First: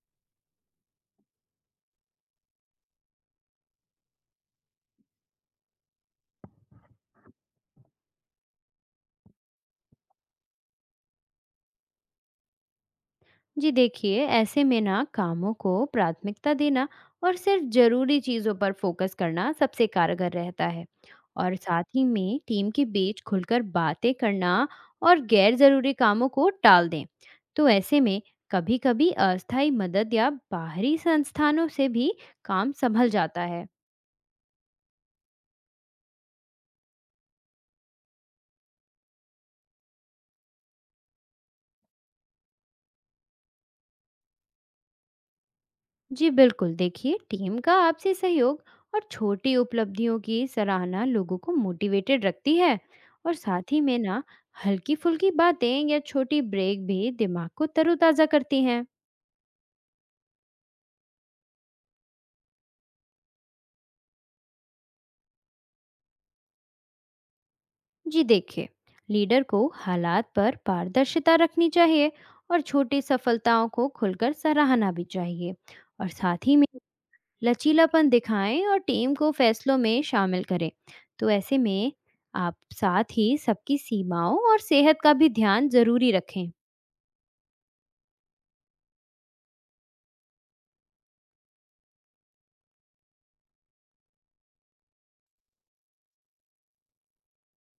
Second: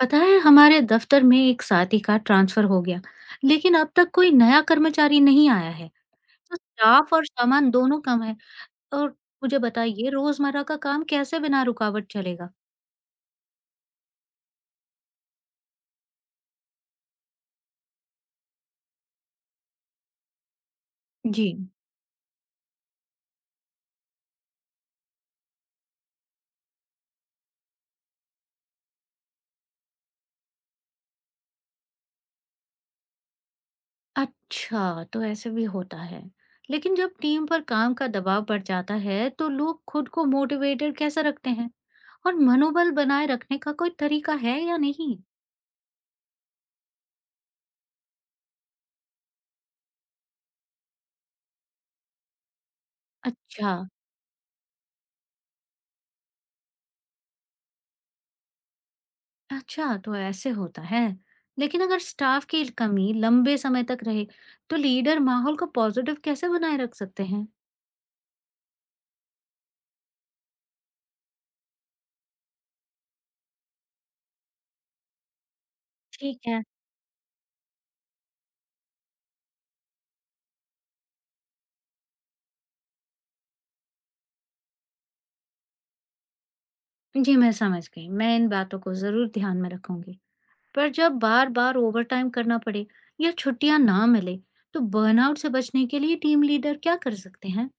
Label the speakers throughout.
Speaker 1: पता है हमारे दफ्तर में एक साथी का ट्रांसफर हो गया। लेकिन अब तक कोई नया कर्मचारी नहीं आया है। तो स्टाफ और सामान दोनों कम है। और मुझे बताइए, रोजमर्रा का काम कैसे बिना रुकावट चलेगा?
Speaker 2: जी देखिए, ऐसे में ना कामों को प्राथमिकता देना और सिर्फ जरूरी चीज़ों पर फोकस करना सबसे कारगर रहता है।
Speaker 1: जी,
Speaker 2: और साथ ही में टीम के बीच खुलकर बातें करना और गैर जरूरी कामों को टाल दें। तो ऐसे में कभी-कभी अस्थायी मदद या बाहरी संस्थानों से भी काम संभल जाता है।
Speaker 1: अच्छा, तो ऐसे भी होता है। लेकिन जब टीम पर काम का दबाव बढ़ जाता है, तो लोग खुद को मोटिवेटेड कैसे रखते हैं? और मनोबल बनाए रखने का कोई तरीका है या नहीं?
Speaker 2: जी बिल्कुल, देखिए टीम का आपसी सहयोग और छोटी उपलब्धियों की सराहना लोगों को मोटिवेटेड रखती है। और साथ
Speaker 1: अच्छा
Speaker 2: ही में ना हल्की फुल्की बातें या छोटी ब्रेक भी दिमाग को तरोताज़ा करती हैं।
Speaker 1: अच्छा, तो ऐसे होता है। लेकिन अगर स्टाफ की कमी लंबे समय तक रहे, तो लीडर माहौल को पॉजिटिव कैसे बनाए रख सकते हैं?
Speaker 2: जी देखिए, लीडर को हालात पर पारदर्शिता रखनी चाहिए और छोटी सफलताओं को खुलकर सराहना भी चाहिए। और
Speaker 1: ठीक
Speaker 2: साथ ही
Speaker 1: है।
Speaker 2: में लचीलापन दिखाएं और टीम को फैसलों में शामिल करें। तो ऐसे में आप साथ ही सबकी सीमाओं और सेहत का भी ध्यान जरूरी रखें।
Speaker 1: जी, मैं समझ गई। मैं इन बातों को जरूर ध्यान में रखूंगी। पर जब बार-बार ओवरटाइम करना पड़े या छुट्टियां ना मिले, तो बर्नआउट से बचने के लिए टीम लीडर क्या कर सकते हैं?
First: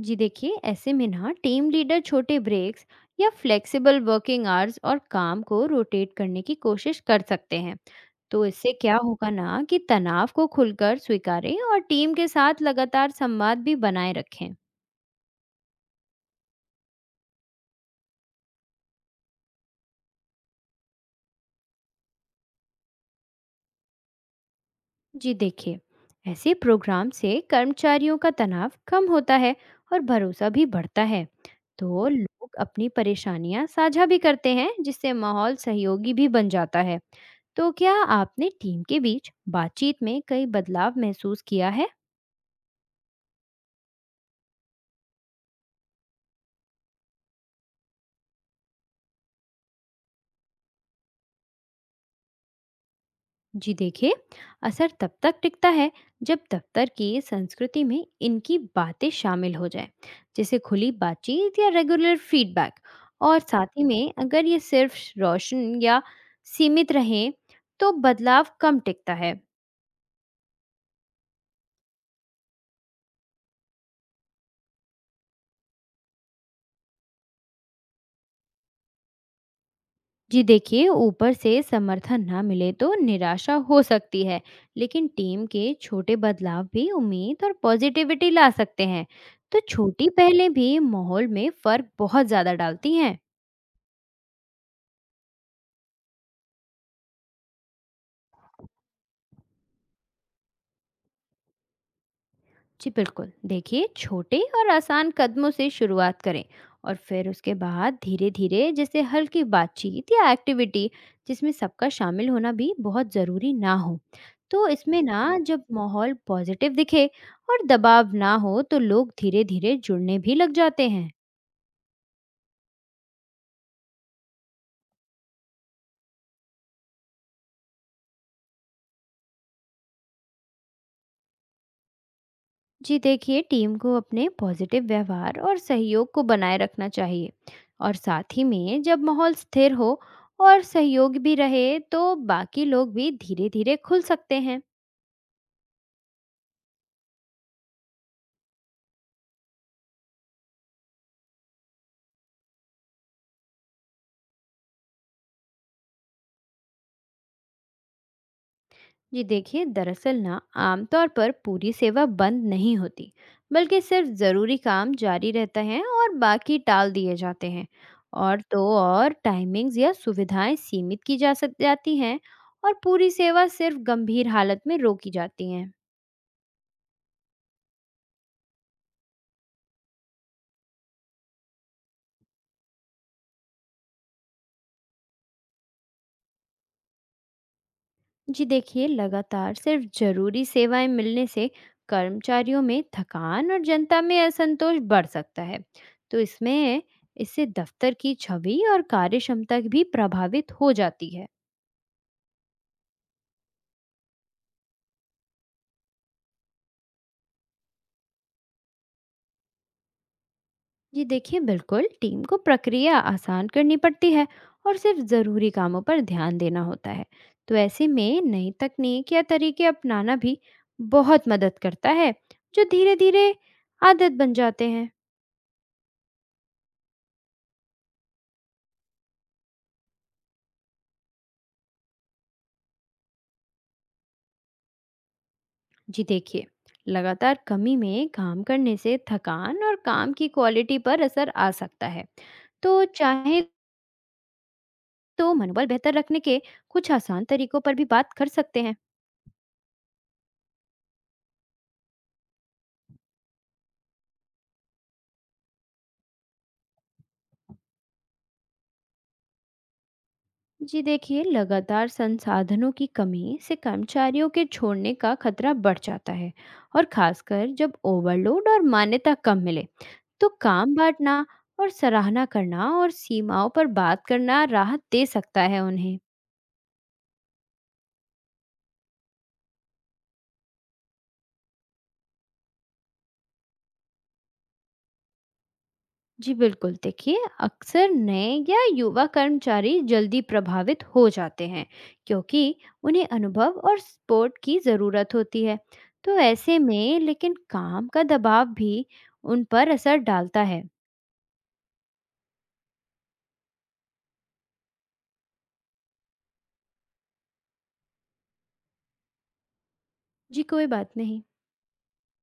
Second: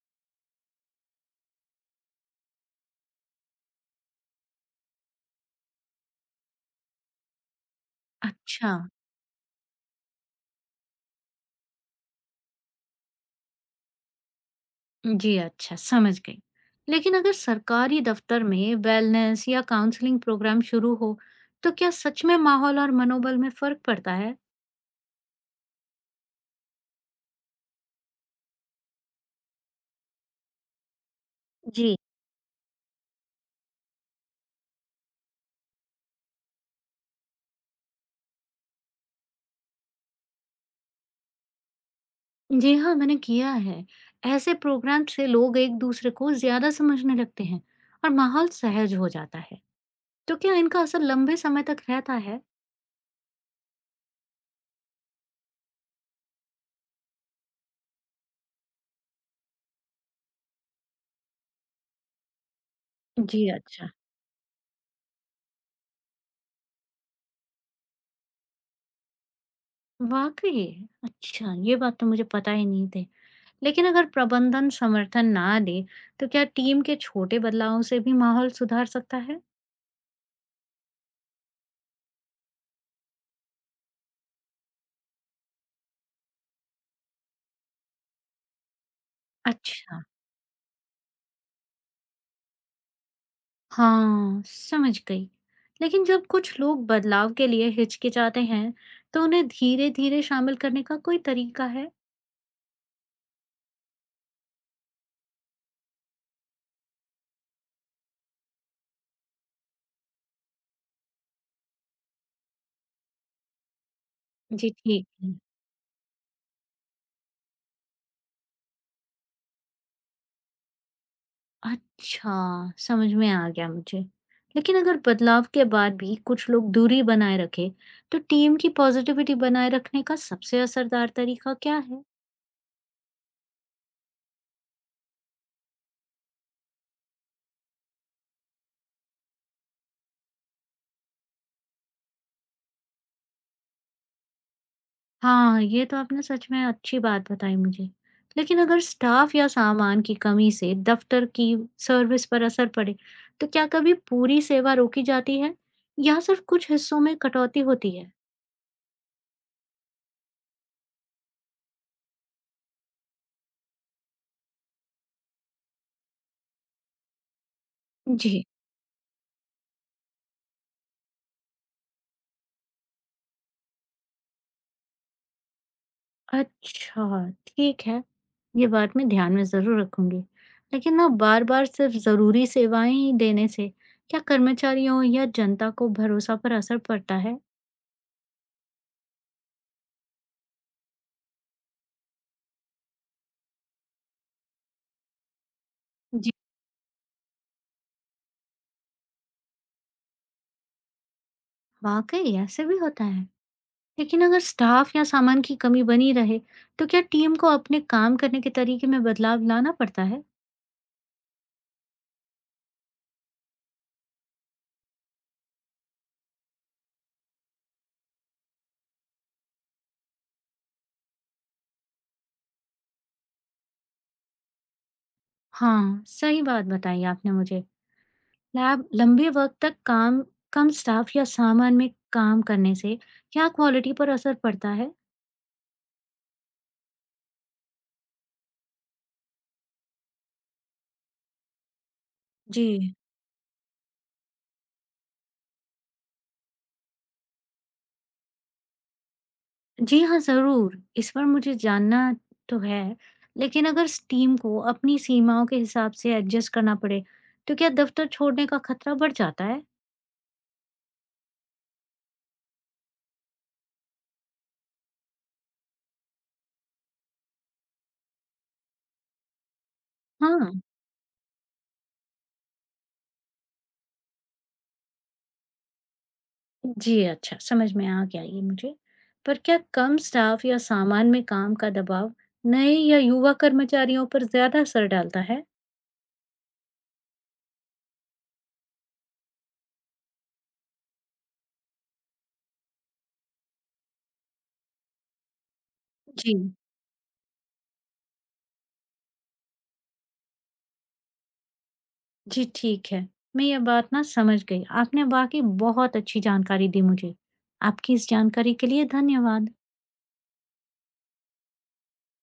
Speaker 2: जी देखिए, ऐसे में ना टीम लीडर छोटे ब्रेक्स या फ्लेक्सिबल वर्किंग आवर्स और काम को रोटेट करने की कोशिश कर सकते हैं। तो इससे
Speaker 1: अच्छा,
Speaker 2: क्या होगा ना कि तनाव को खुलकर स्वीकारें और टीम के साथ लगातार संवाद भी बनाए रखें।
Speaker 1: जी अच्छा, समझ गई। लेकिन अगर सरकारी दफ्तर में वेलनेस या काउंसलिंग प्रोग्राम शुरू हो, तो क्या सच में माहौल और मनोबल में फर्क पड़ता है?
Speaker 2: जी देखिए, ऐसे प्रोग्राम से कर्मचारियों का तनाव कम होता है और भरोसा भी बढ़ता है।
Speaker 1: जी।
Speaker 2: तो लोग अपनी परेशानियां साझा भी करते हैं, जिससे माहौल सहयोगी भी बन जाता है। तो क्या आपने टीम के बीच बातचीत में कई बदलाव महसूस किया है?
Speaker 1: जी हाँ, मैंने किया है। ऐसे प्रोग्राम से लोग एक-दूसरे को ज़्यादा समझने लगते हैं, और माहौल सहज हो जाता है। तो क्या इनका असर लंबे समय तक रहता है?
Speaker 2: जी देखिए, असर तब तक टिकता है जब दफ्तर की संस्कृति में इनकी बातें शामिल हो जाए, जैसे खुली बातचीत या रेगुलर फीडबैक। और
Speaker 1: जी,
Speaker 2: साथ ही
Speaker 1: अच्छा।
Speaker 2: में अगर ये सिर्फ रोशन या सीमित रहें तो बदलाव कम टिकता है।
Speaker 1: वाक़ई! अच्छा, ये बात तो मुझे पता ही नहीं थी। लेकिन अगर प्रबंधन समर्थन ना दे, तो क्या टीम के छोटे बदलावों से भी माहौल सुधार सकता है?
Speaker 2: जी देखिए, ऊपर से समर्थन ना मिले तो निराशा हो सकती है, लेकिन टीम के छोटे बदलाव भी उम्मीद और पॉजिटिविटी ला सकते हैं। तो
Speaker 1: अच्छा।
Speaker 2: छोटी पहलें भी माहौल में फ़र्क बहुत ज़्यादा डालती हैं।
Speaker 1: हाँ, समझ गई। लेकिन जब कुछ लोग बदलाव के लिए हिचकिचाते हैं, तो उन्हें धीरे-धीरे शामिल करने का कोई तरीका है?
Speaker 2: जी बिल्कुल, देखिए छोटे और आसान कदमों से शुरुआत करें, और फिर उसके बाद धीरे धीरे जैसे हल्की बातचीत या एक्टिविटी, जिसमें सबका शामिल होना भी बहुत ज़रूरी ना हो। तो
Speaker 1: जी,
Speaker 2: इसमें
Speaker 1: ठीक है।
Speaker 2: ना जब माहौल पॉजिटिव दिखे और दबाव ना हो तो लोग धीरे धीरे जुड़ने भी लग जाते हैं।
Speaker 1: अच्छा, समझ में आ गया मुझे। लेकिन अगर बदलाव के बाद भी कुछ लोग दूरी बनाए रखें, तो टीम की पॉजिटिविटी बनाए रखने का सबसे असरदार तरीका क्या है?
Speaker 2: जी देखिए, टीम को अपने पॉजिटिव व्यवहार और सहयोग को बनाए रखना चाहिए। और साथ ही में जब माहौल स्थिर हो और सहयोग भी रहे तो बाकी लोग भी धीरे धीरे खुल सकते हैं।
Speaker 1: हाँ, ये तो आपने सच में अच्छी बात बताई मुझे। लेकिन अगर स्टाफ या सामान की कमी से दफ्तर की सर्विस पर असर पड़े, तो क्या कभी पूरी सेवा रोकी जाती है, या सिर्फ कुछ हिस्सों में कटौती होती है?
Speaker 2: जी देखिए, दरअसल ना आमतौर पर पूरी सेवा बंद नहीं होती, बल्कि सिर्फ ज़रूरी काम जारी रहता है और बाकी टाल दिए जाते हैं। और
Speaker 1: जी,
Speaker 2: तो और टाइमिंग्स या सुविधाएं सीमित की जा सक जाती हैं, और पूरी सेवा सिर्फ गंभीर हालत में रोकी जाती हैं।
Speaker 1: अच्छा, ठीक है। ये बात मैं ध्यान में ज़रूर रखूंगी। लेकिन ना बार-बार सिर्फ ज़रूरी सेवाएं ही देने से क्या कर्मचारियों या जनता को भरोसा पर असर पड़ता है?
Speaker 2: जी देखिए, लगातार सिर्फ जरूरी सेवाएं मिलने से कर्मचारियों में थकान और जनता में असंतोष बढ़ सकता है। तो
Speaker 1: जी।
Speaker 2: इसमें इससे दफ्तर की छवि और कार्यक्षमता भी प्रभावित हो जाती है।
Speaker 1: वाकई ऐसे भी होता है? लेकिन अगर स्टाफ या सामान की कमी बनी रहे, तो क्या टीम को अपने काम करने के तरीके में बदलाव लाना पड़ता है?
Speaker 2: जी देखिए, बिल्कुल टीम को प्रक्रिया आसान करनी पड़ती है और सिर्फ ज़रूरी कामों पर ध्यान देना होता है। तो ऐसे में नई तकनीक या तरीके अपनाना भी बहुत मदद करता है, जो धीरे धीरे आदत बन जाते हैं।
Speaker 1: हाँ, सही बात बताई आपने मुझे। लैब लंबे वक्त तक काम, कम स्टाफ या सामान में काम करने से क्या क्वालिटी पर असर पड़ता है?
Speaker 2: जी देखिए, लगातार कमी में काम करने से थकान और काम की क्वालिटी पर असर आ सकता है। तो
Speaker 1: जी।
Speaker 2: चाहे तो मनोबल बेहतर रखने के कुछ आसान तरीकों पर भी बात कर सकते हैं।
Speaker 1: जी हाँ, जरूर इस पर मुझे जानना तो है। लेकिन अगर इस टीम को अपनी सीमाओं के हिसाब से एडजस्ट करना पड़े, तो क्या दफ्तर छोड़ने का खतरा बढ़ जाता है?
Speaker 2: जी देखिए, लगातार संसाधनों की कमी से कर्मचारियों के छोड़ने का खतरा बढ़ जाता है, और खासकर जब ओवरलोड और मान्यता कम मिले। तो
Speaker 1: हाँ।
Speaker 2: काम बांटना और सराहना करना और सीमाओं पर बात करना राहत दे सकता है उन्हें।
Speaker 1: जी, अच्छा, समझ में आ गया ये मुझे। पर क्या कम स्टाफ या सामान में काम का दबाव नए या युवा कर्मचारियों पर ज़्यादा असर डालता है?
Speaker 2: जी बिल्कुल, देखिए अक्सर नए या युवा कर्मचारी जल्दी प्रभावित हो जाते हैं, क्योंकि उन्हें अनुभव और सपोर्ट की ज़रूरत होती है। तो
Speaker 1: जी।
Speaker 2: ऐसे में लेकिन काम का दबाव भी उन पर असर डालता है।
Speaker 1: जी, ठीक है। मैं ये बात ना समझ गई। आपने वाक़ई बहुत अच्छी जानकारी दी मुझे। आपकी इस जानकारी के लिए धन्यवाद।
Speaker 2: जी, कोई बात नहीं।